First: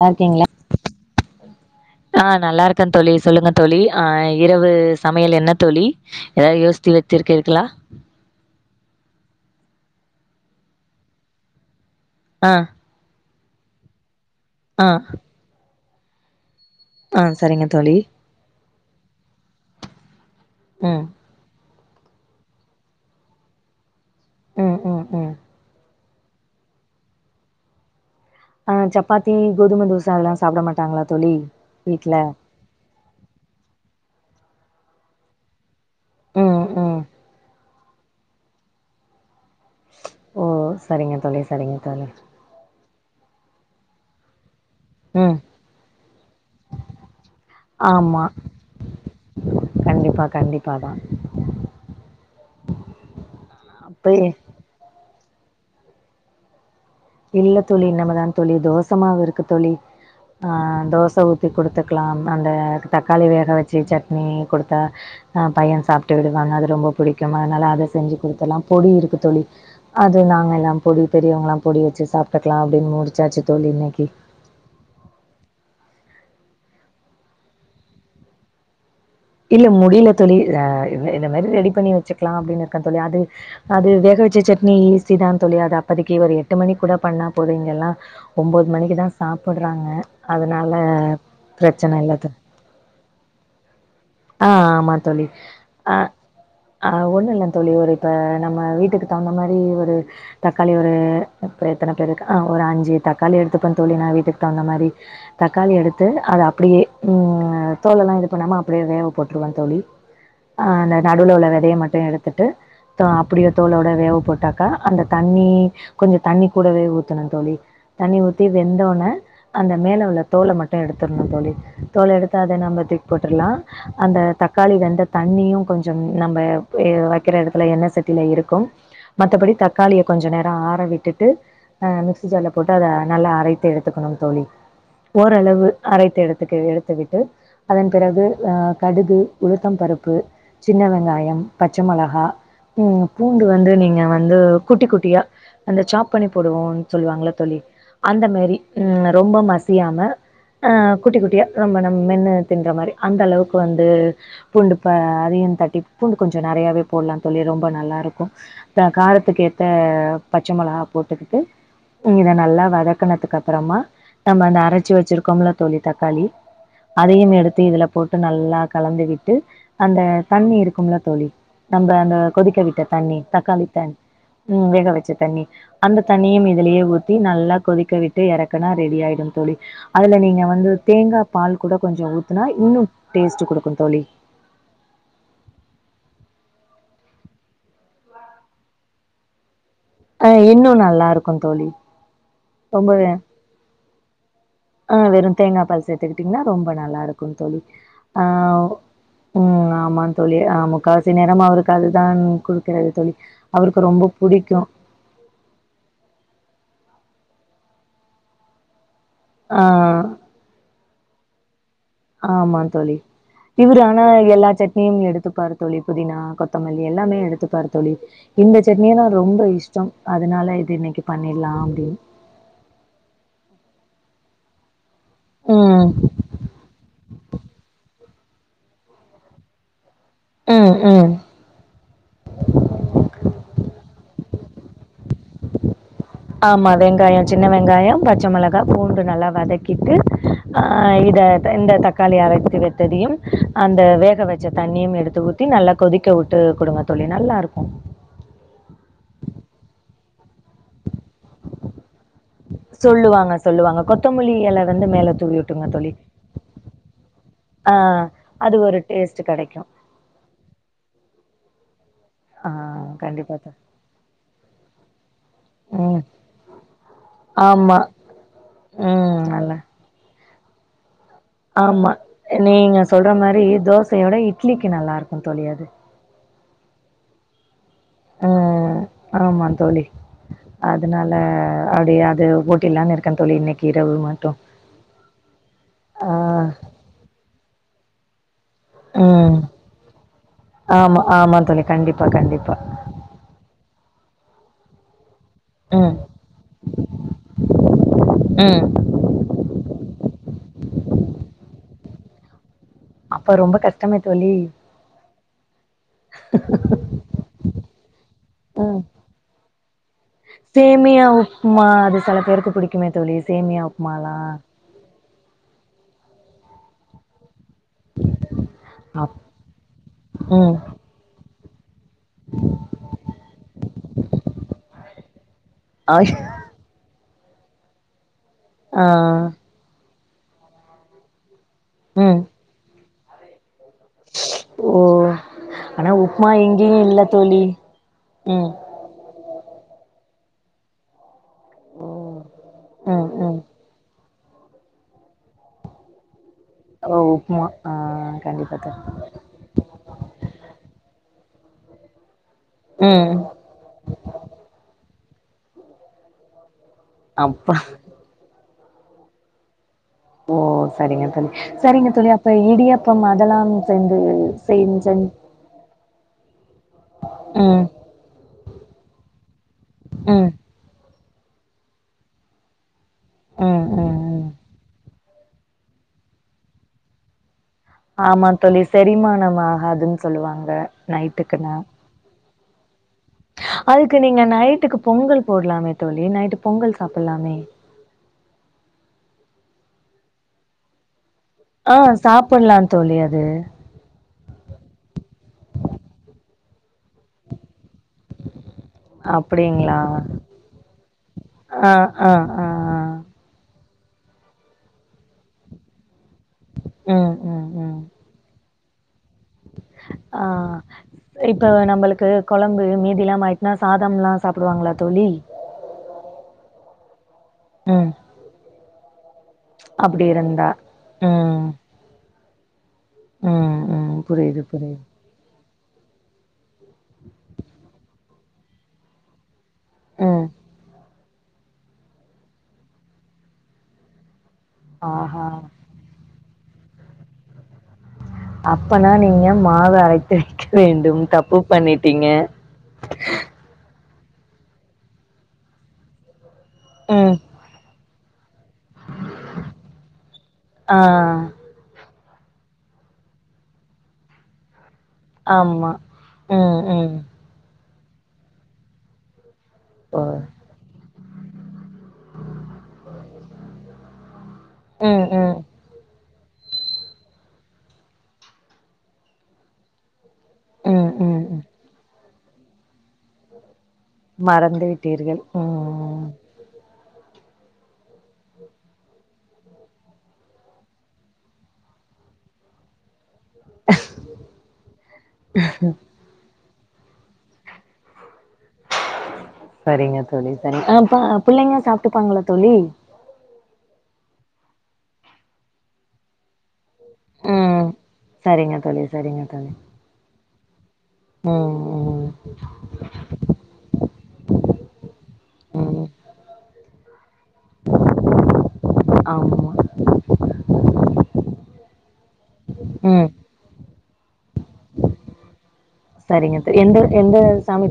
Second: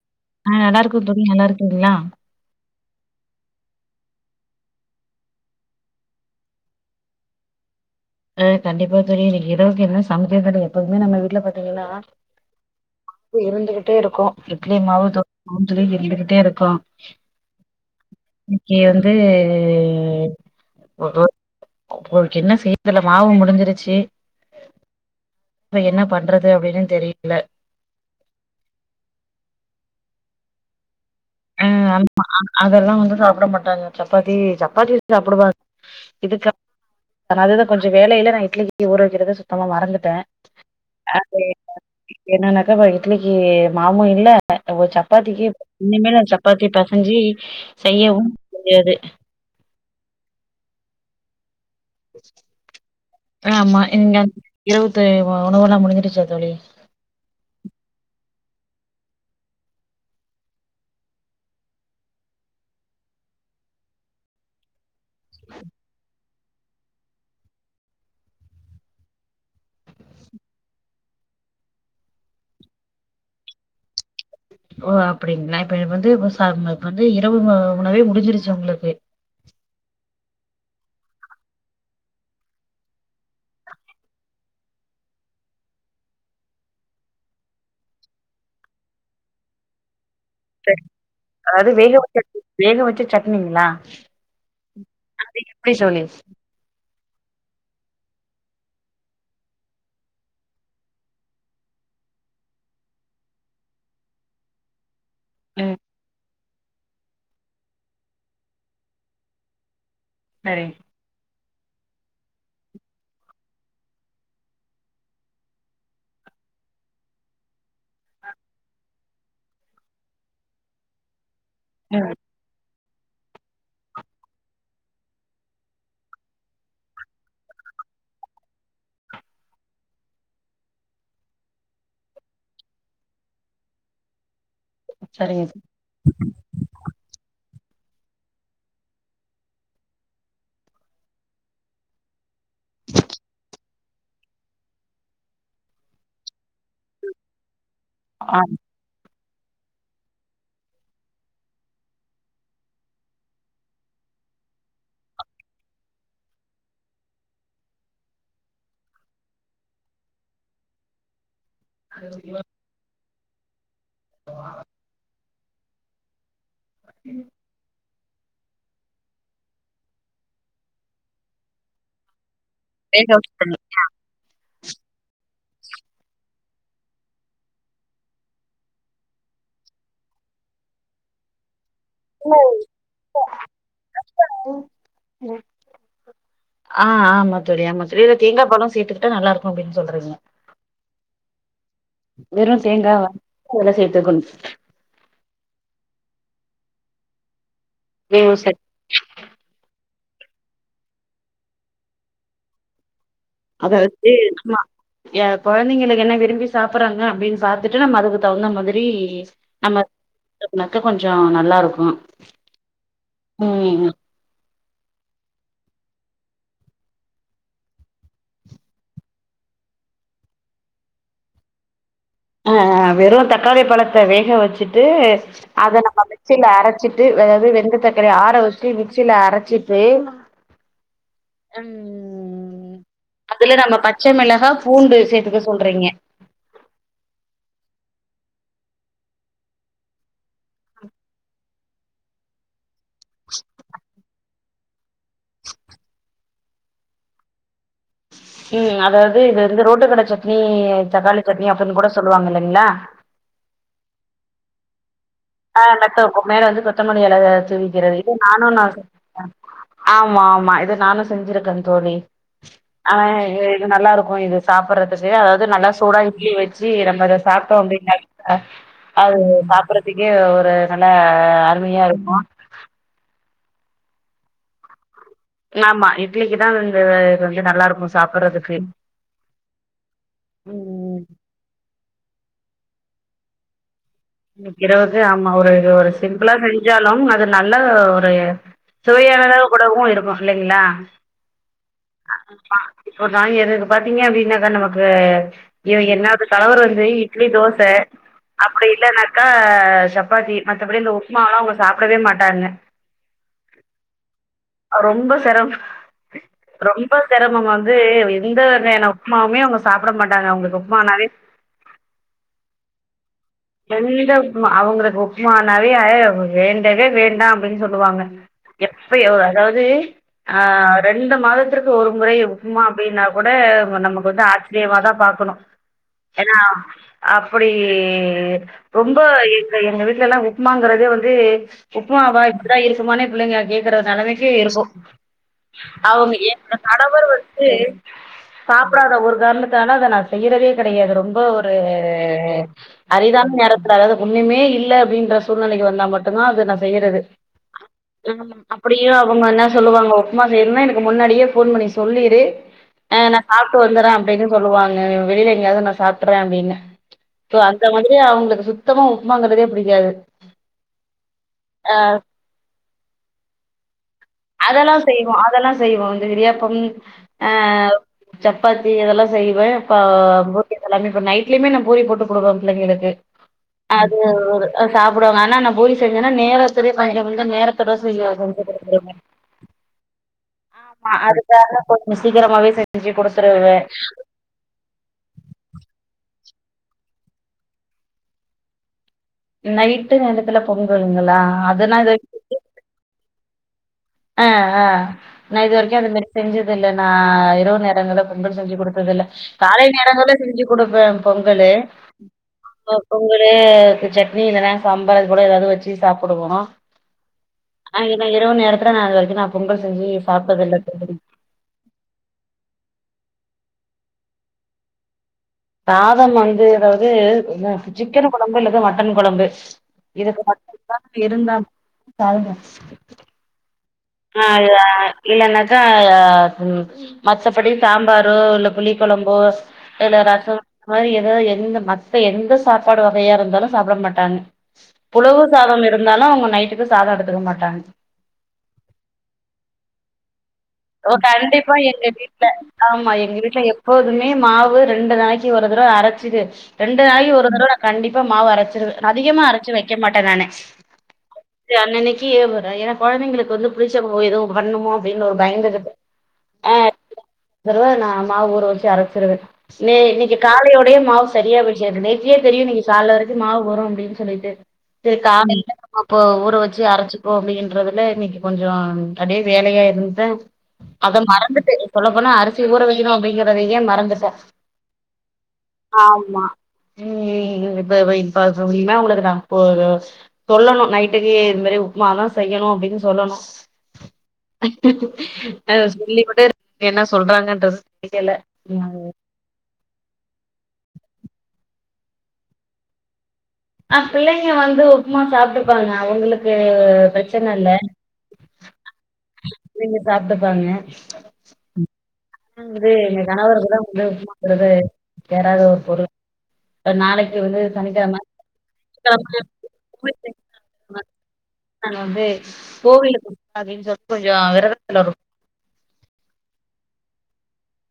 நல்லாருக்கீங்களா ஆ நல்லா இருக்கோ தோழி நல்லா இருக்கீங்களா? ஆ நல்லாருக் கன் தோழி சொல்லுங்க தோழி ஆ இரவு சமையல் என்ன தோழி ஏதாது யோசிச்சி வச்சிருக்கீர்களா ஆ கண்டிப்பா தோழி இன்னைக்கு இரவுக்கு என்ன சமக்கிறதுன்னு எப்போவுமே நம்ம வீட்டுல பாத்தீங்கன்னா ஆ மாவு இருந்துகிட்டே இருக்கும் இட்லி ஆ மாவு தோச மாவு சொல்லி இருந்துகிட்டே இருக்கு ஆ சரிங்க தோழி இன்னைக்கு வந்து ம் ஓ உங்களுக்கு என்ன செய் தெர்ல மாவு முடிஞ்சிருச்சு ம் ம் ம் இப்ப என்ன பண்றது அப்டின்னு தெரியல ஆ சப்பாத்தி கோதும தோச அதெல்லா சாப்பிட மாட்டாங்களா தோழி அ வீட்ல ஆமா அதெல்லா வந்து சாப்பிட மாட்டாங்க சப்பாத்தி சப்பாத்தி சாப்பிடுவா இதுக்கு ம் ம் காலைல கொஞ்சம் வேலையில நா இட்லிகி ஊரவக்கறத சுத்தமா மறந்து ட ஓ சரிங்க அது தோழி சரிங்க தோழி என்னனாக்க இப்ப இட்லிக்கு மாவும் இல்ல ம் சப்பாத்திக்கு இனிமே சப்பாத்தி பெசஞ்சு ஆமா செய்யவும் முடியாது கண்டிப்பா கண்டிப்பாதா ஆ ஆமா இங்க அப்பயே இரவு உணவல்லாம் முடிஞ்சிருச்சா தோழி இல்ல தோழி இன்னமா தா தோழி தோசமாவு இருக்கு தோழி ஆ தோச ஊத்தி குடுத்துக்கலா அந்த தக்காளி வேக வச்சு சட்னி கொடுத் த்தா பையன் சாப்டு விடு அது ரொம்ப புடிக்கும் அதனால அத செஞ்சு குடுத்தலாம் பொடி இருக்கு தோழி அது நாங்க எல்லாம் பொடி பெரியவங்களா பொடி வச்சு சாப்டுக்கலா அப்டின்னு முடிச்சாச்சு தோழி இன்னைக்கு ஓ அப்டிங்களா இப்ப வந்து இ வந்து இரவு உணவே முடிஞ்சிருச்சு உங்களுக்கு இல்ல முடியல தோழி ஆ என்ன என்ன மேரி ரெடி பண்ணி வச்சுக்கலா அப்டின்னு இருக்க தோழி அது அது வேக வச்ச சட்னி ஈசிதா தோழி அது அப்பதைக்கு ஒரு எட்டு மணிக் கூட பண்ணா போது இங்கெல்லா ஒம்போது மணிக்குதா சாப்புட்றாங்க அதனால சரி அதாவது வேக பிரச்சன இல்ல வச்ச தோ வேக வச்ச சட்னிங்களா ஆ ஆமா தோழி அது எப்டி ஆ தோழி ஆ ஒன்னு இல்ல தோழி ஒரு இப்ப நம்ம வீட்டுக்கு தகுந்த மாரி ஒரு தக்காளி ஒரு இப்ப எத்தன பேருக்கு ஆ ஒரு அஞ்சு தக்காளி எடுத்துப்ப தோழி நா வீட்டுக்கு தகுந்த மாரி தக்காளி ம் எடுத்து அத அப்டியே ம் தோலல்லா இது பண்ணாம அப் ப்டியே வேவ போட்டுருவ தோழி ஆ சரி அந்த நடுவுல உள்ள வெதைய மட்டு எடுத்துட்டு தா அப்டியே தோலோட வேவ போட்டாக்கா அந்த தண்ணி கொஞ்ச தண்ணி கூடவே ஊத்தணு தோழி தண்ணி ஊத்தி வெந்தோன்ன அந்த மேல உள்ள தோல மட்டு எடுத்துரணு தோழி தோல ம் எடுத்து அத நம்ம தூக்கி போட்ருலா அந்த தக்காளி வெந்த தண்ணியு கொஞ்சம் நம்ம ஆ வக்கிற எடத்துல எண்ண சட்டியில இருக்கு மத்தபடி தக்காளிய கொஞ்ச நேர ஆற விட்டுட்டு ஆ மிக்சி ஜார்ல போட்டு அத நல்லா அரைத்து எடுத்துக்கணு தோழி சரிங்க ஓரளவு அரைத்து எடுத்துட்டு எடுத்துக்கிட்டு அதன் பிறகு ஆ கடுகு உளுத்தம் பருப்பு சின்ன வெங்காயம் பச்ச மொளகா ம் பூண்டு வந்து நீங்க வந்து குட்டி குட்டியா அந்த சாப் பண்ணி போடுவோனு சொல்லுவாங்கல்ல தோழி அந்த ஆ மேரி ரொம்ப மசியாம ஆ குட்டி குட்டிய ரொம்ப நம்ம மென்னு தின்ற மேரி அந்தளவுக்கு வந்து பூண்டு இப்ப அதையு தட்டி பூண்டு கொஞ்ச நெறையாவே போட்லா தோழி ரொம்ப நல்லா இருக்கும் அதா காரத்துக்கு ஏத்த பச்ச மொளகா போட்டுக்கிட்டு நீங்க இத நல்லா வதக்கனதுக்கு அப்பறமா நம்ம அந்த அரைச்சு வச்சிருக் கோம்ல தோழி தக்காளி அதையும் எடுத்து இதுல போட்டு நல்லா கலந்துவிட்டு அந்த தண்ணி இருக்கும்ல தோழி நம்ப அந்த கொதிக்க விட் ட வேக தண்ணி வச்ச சட்னி தக்காளித் தண்ணி ம் வேக வச்ச தண்ணி அந்த தண்ணியும் இதுலயே ஊத்தி நல்லா கொதிக்க விட்டு எறக்குனா ரெடி ஆயிடு தோழி அதுல நீங்க வந்து தேங்கா பால் கூட கொஞ்ச ஊத்துனா இன்னு டேஸ்ட்டு குடுக்கு தோழி ம் ஆ ஆமா தோழி ஆமா தோழி இதுல தேங்கா பாலு சேத்துக்கிட்டா நல்லாருக்கும் அப்டின்னு சொல்றீங்க ஆ இன்னு நல்லாருக்கு தோழி வெறு தேங்கால அதுல சேத்துக்கணு ஆ வெறும் தேங்கா பால் சேத்துக்கிட்டீங்கன்னா ரொம்ப நல்லாருக்கு தோழி ஏவு செரி ஆ ம் ஆமா தோழிநா முக்காவாசி நேரம் அவருக்கு அதுதான் குடுக்குறது தோழி அவருக்கு ரொம்ப புடிக்கு ஏ‌ கொழந்தைங்களுக் என்ன விரும்பி சாப்புறாங்க அப்டின்னு பாத்துட்டு நம்ம அதுக்கு தகுந்த மாதிரி ஆ னக்கா கொஞ்ச நல்லாருக்கும் ஆமா தோழி இவரு ஆனா எல்லா சட்னியும் எடுத் எடுத்துப்பார் தோழி புதினா கொத்தமல்லி எல்லாமே எடுத்துப்பார் தோழி இந்த சட்னி தா ரொம்ப இஷ்ட அதனால இது இன்னைக்கு பண்ணிலா அப்டின்னு ஆ ஆ வெறு தக்காளி பழத்த வேக வச்சி ட்டு அத ம். நம்ம மிக்சில அரைச்சிட்டு வெறு வெந்த தண் செரியா ஆற வச்டு மிக்சில அரச்சிட்டு ம் ம் ம் அதுல நம்ம பச்ச மிளகா பூண்டு சேத்துக்க சொல்றீங்க ஆமா வெங்காய சின்ன வெங்காய பச்ச மிளகா பூண்டு நல்லா வதக்கிட்டு அ இத த இந்த தக்காளி அரச்சு வெத்ததையு அந்த வேக வச்ச தண்ணியு எடுத் து ஊத்தி நல்லா கொதிக்க வுட்டு குடுங்க தோழி நல்லாருக்கு ம் அதாவது இது வந்து ரோட்டு கட சட்னி தக்காளி சட்னி அப்டின் கூட சொல் சொல்லுவாங்க சொல்லுவாங்க கொத்துமல்லி இல வந்து மேல தூவி வுட் ஆ மெத்த உ மேல வந்து கொத்தமல்லி இல ஆ தூவிக்கிறது இல்ல நானு அது நா ஒரு டேஸ்ட் சொன்ன கெடைக்கும். ஆமா ஆமா இத நானு செஞ்சிருக்க தோழி ம் அவ இ இது நல்லா இருக்கு இது சாப்பிறதுக்கு அதாவது நல்லா சூடா ம். இட்லி வச்சு நம்ம அத சாப்பிட்டோ ஆமா. அப்டின்னா அது ம் நல்லா சாப்புறதுக்கே ஒரு நல்ல அருமியா ஆமா. இருக்கு நீங்க சொல்ற மாரி தோசையோட இட்லிக்கு நல்லார்க் ஆமா இட்லிக்கு தா இது வந்து நல்லா இருக்கு சாப்புட்றதுக்கு ம் ஆமா தோழி அத் அதனால அப்டியே அது ஓட்டிலான்னு இருக்க தோழி இன்னைக்கி இரவு மட்டு இரவந்து ஆமா ஒரு ஒரு சிம்பிளா செஞ்சாலு அது நல்ல ஒரு ம். சுவையானதாவு கூடவு இருக்கு இல்லைங்ளா ஆமா, ஆமா தோழி. கண்டிப்பா, கண்டிப்பா. ஒருடாங்க எதுக்கு பாத்தீங்க மீனதா நமக்கு இவ ம், என்னாவது தலவர் வந்து இட்லி தோச ம். அப்டி இல்லனாக்கா சப்பாத்தி மத்தபடி இந்த உப்புமாலா அவுங்க சாப்பிடவே மாட்டாங்க அப்ற ரொம்ப கஷ்டமே தோழி அவ ரொம்ப செரம் ரொம்ப செரம வந்து எந்த ம். வேன உப்மாவுமே அவுங் சாப்ட மாட்டாங்க அவுங்க சேமியா உப்புமா அது செல பேருக்கு புடிக்குமே தோழி சேமியா எந்த உப்மாலா ம்மா அவுங்களுக்கு உப்புமானாவே வேண்டவே வேண்டா அப்டின் சொல் லுவாங்க எப்பயோ அப் அதாவது ஆ ம் ரெண்டு மாதத் திற்க்கு ஒரு முறை உப்புமா அப்டின்னா கூட நமக்கு வந்து ஆச்சரியமாதா பாக்கணு ஆய் ஏனா அப்டி ஆ ரொம்ப இ எங்க வீட்லலா உப்புமாங்கறதே வந்து ம் உப்புமாவா இப்டிதா இருக்குமானே பிள்ளைங்க கேக்கறது நெலமைக்கு இருக்கு ஓ ஆனா அவுங்க உப்மா எ எங்கேயு இல்ல கணவர் தோழி வந்து ம் சாப் டாத ஒரு காரணத்தால அத நா செய்யறதே கெடையாது ரொம்ப ஒரு ம் அரிதான ம் நேரத்தில அதாது ஒண்ணுமே இல்ல அப்டின்ற சூழ்நிலைக்கு வந்தா மட்டுந்தா அது நா செ ஓ செய்யறது உப்மா ஆ கண்டிப்பா தோழி அப்டியு அவுங்க இன்ன சொல்லுவாங்கோ உப்புமா செய்றதுனா எனக்கு முன்னாடியே போன் பண்ணி சொல்லிரு அ ம் நா சாப் ட்டு வந்துட்ற அப்டின் சொல்லுவாங்க வெளிய எங்யாது நா சாப்ட்றே அப்டினு அப்பா இனியு அவுங்ளுக்கு சுத்தமா உப்புமாங்கிறதே புடிக்காது ஓ சரிங்க தோழி சரிங்க தோழி அப்ப இடியாப்ப அதெல்லா வந் சேந்து அதெலா செஞ் செஞ் செய்வோ அதெல்லா செய்வோ இந்த இடியாப்பம் அ ம் சப்பாத்தி இதெல்லா செய்வே ப ம் பு [unintelligible] நைட்லுமே நா பூரி போட்டு குடுப்போ பிள்ளைங்களுக்கு ம் அது ம் ம் ஒரு சாப் டுவாங்க ஆனா நா பூரி செஞ்சேனா நேரத்திலே கொஞ்சோ வந்து நேரத் திலே செஞ்சு ஆமா தோழி குடுத்துருவே செரிமானம் ஆகாதுன்னு சொல்லுவாங்க ஆமா நைட்டுக்குனா அதுக்காக கொஞ்சோ சீக்கிரமவே செஞ்சி குடுத் அதுக்கு நீங்க நைட்டுக்கு பொங்கல் போட்லாமே தோழி நைட்டு பொங்கல் சாப்பிட்லாமே நைட்டு நேரத்துல பொங்கலுங்களா ஆ அதுனா இது சாப்பிட்லா தோழி அது ஆ ஆ நா இது வரைக்கு அந்த மேரி செஞ்சது இல்ல நா இரவு நேரங்கள பொங்கல் செஞ்சி குடுத் த்ததில்ல காலை அப்டிங்களா நேரங்கள்ல செஞ்சி குடுப்பே பொங்கலு ஆ ஆ ஆ ஆ. பொங்கலு சட்னி இல்லன்னா சாம்பார் அது போல ஏதாவது வெச்சி சாப்பிடுவோ ம் ம் ம் ஆனா இரவு நேரத்துல நா இது வரைக்கு நா பொங்கல் செஞ்சி ஆ இப்ப நம்மளுக்கு கொழம்பு மீதில்லாம ஆயிட்டுனா சாதம்ல சாப்புடுவாங்களா தோழி சாதம் வந்து அதாவது ம் சிக்கன் கொழம்பு இல்லது மட்டன் கொழம்பு அப்டி இதுக்கு இருந்தா மட்டு ம் தா [unintelligible] ம் ம் புரியுது புரியுது [unintelligible] இல்லன்னாக்கா ஆ மத்தபடி சாம்பரோ இல்ல புளி கொழம்போ இல்ல ம் ரச மாரி ஏதோ எந்த மத்த எந்த சாப்பாடு வகையா இருந்தாலு சாப்புட மாட்டாங்க புழவு ஆஹா சாதம் இருந்தாலும் அவுங்க நைட்டுக்கு சாதோ எடுத்துக்க மாட்டாங்க அப்பன்னா நீங்க மாவு அரைத்து வைக்க ஓ வேண்டும் தப்பு கண்டிப்பா எங்க பண்ணிட்டீங்க வீட்ல ஆமா எங்க வீட்ல எப்போதுமே மாவு ரெண்டு நாளிக்கி ஒரு தடவ அரச்சிடு ரெண்டு ம் நாளுக்கு ஒரு தடவ நா கண்டிப்பா மாவு அரச்சிடுவே அதிகமா அரச்சு வைக்க மாட்டே நானு ஆ அன்னன்னைக்கி ஏன்னா கொழந்தைகளுக்கு வந்து புளிச்சா எதுவு பண்ணமோ அப்டின்னு ஒரு பயந் [unintelligible] ஆமா. ம், ம். ஊர வெச்சி அரச்சிருவே நே ஓ! இன்னிக்கு காலையோடையே மாவு செரியா போயிச்சி நேத்தியே தெரியு இன்னிக்கி காலில வரைக்கு மாவு வரு அப்படின்னு சொல்லிட்டு சேரி ம், ம். காலைல்ல அப்போ ஊற வெச்சு அரச்சிகோ அப்புடின்றதுல இன்னிக்கி கொஞ்சோ அப்பிடியே வேலையா இருந்துட்ட ம், அத ம், ம். மறந்துட்டு சொல்ல போனா அரிசி ஊற வொக்கணு அப்பிடிங்ரதையே மறந்து மறந்து விட்டீர்கள் ம் ம் [unintelligible] சொல்லனு நைட்டுக்கு இது மாரி உப்புமா தா செய்யணு அப்டின்னு சொல்லணு [unintelligible] என்ன சொல்றாங்கன்றது தெரியல ம் செரிங்க தோழி செரிங்க அ ப பிள்ளைங்க சாப்புட்பாங்களா தோழி ஆ பிள்ளிங்க வந்து உப்புமா சாப்பிட்டுப்பாங்க அவுங்களுக்கு பிரச்சன இல்ல ம். சரிங்க தோழி, சரிங்க தோழி. அவிங்க சாப்பிட்டுப்பாங்க ம் ம், வந்து எங்க கணவர்கள் தா வந்து உப்மாங்கறது சேராத ஒரு ம். பொருள் நாளிக்கி வந்து சனிக்கிழம ஆமா. [unintelligible] கோவிலுக்கு ம். போலா அப்டின்னு சொல்லிட்டு கொஞ்சோ விரதத்தில இருக் சரிங்க என்ட எந்த சாமி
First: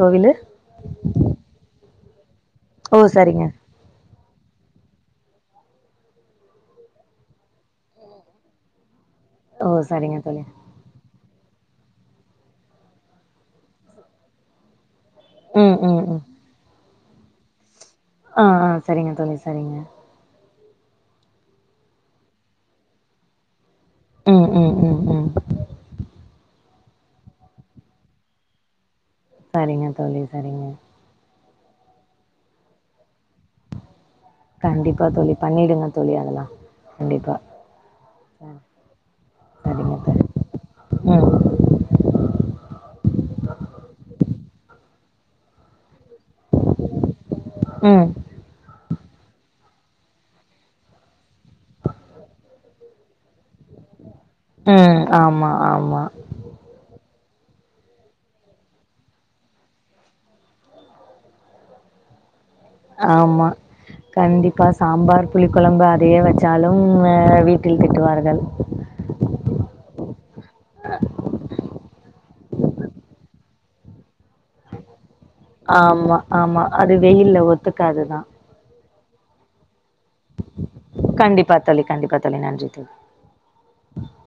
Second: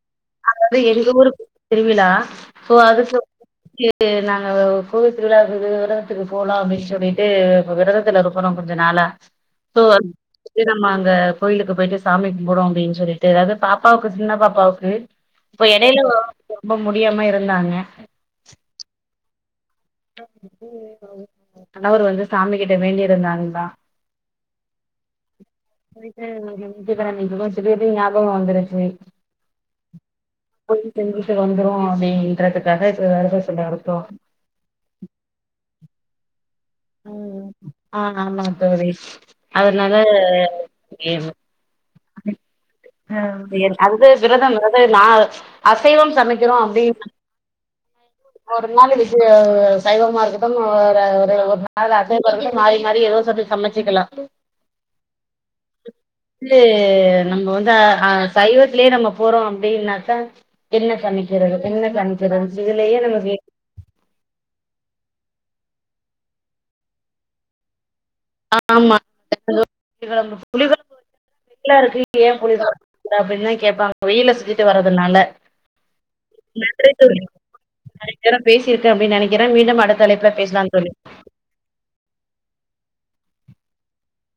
கோவிலு அது எங்க ஊரு திருவிழா சோ ஓ! அதுக்கு சரிங்க. எங் நாங்க கோவி திருவிழாவுக்கு விரதத்துக்கு போலா அப்டின்னு சொல்லிட்டு விரதத்துல இருக நா கொஞ்ச நாளா ஓ! சரிங்க தோழி. [unintelligible] ஆமாங்க கோயிலுக்கு போயிட்டு சாமி கும்புறோ அப்டின்னு சொல்லிட்டு அதாவது பாப்பாவுக்கு சின்ன பாப்பாவுக்கு இப்ப ம், எடையில ம், ம். ரொம்ப முடியாம இருந்தாங்க அ அ சரிங்க தோழி சரிங்க கணவர் வந்து சாமி கிட்ட வேண்டியிருந்தாங்ளா ம் ம் ம் ம் போயிட்டு [unintelligible] திடீர்னு ஞாபகோ வந்துருச்சி சரிங்க தோழி சரிங்க செஞ்சுட்டு வந்துரோ அப்டின்றதுக்காக இப்ப வெரதத்துல இருக்கோ கண்டிப்பா தோழி பண்ணிடுங்க தோழி அதெல்லா அ ஆமா தோழி சரிங்க அதனால தோழி. எ ம். [inaudible] அது விரதம் விரதது நா அசைவம் சமைக்கிறோ ம். அப்டின்னா ஒரு நாள் விஜய சைவமா இருக்கட்டும் ஒரு ஒரு ஒரு நாள் அசைவம் இருக்கட்டு மாரி மாரி ஏதோ சத்த சமச்சிக்கலா ம் ஆமா ஆமா வந்து நம்ம வந்து அ அ சைவத்லயே நம்ம போறோ அப்டின்னாக்கா என்ன பண்ணிக்கறது என்ன பண்றது இதுலயே நம்ம வீ ஆமா. கண்டிப்பா சாம்பார் புளி கொழம்பு அதயே வச்சாலு அ வீட்டில் திட்டுவார்கள் அ ஆமா [unintelligible] வெயிலா இருக்கு இப்ப ஏ புளிக்கொழம்பு அப்டின்னு கேப்பாங்க வெயில்ல சுத்தி ட்டு வர்றதுனால ஆமா, ஆமா. நன்றி அது தோழி வெயில்ல ஒத்துக்காதுதான். [inaudible] பேசிருக்க அப்டின் நெனைக்கிற மீண்டும் அடுத்த அழைப்புல பேசலாம் தோழி ப்பா தோழி கண்டிப்பா தோழி நன்றி தோழி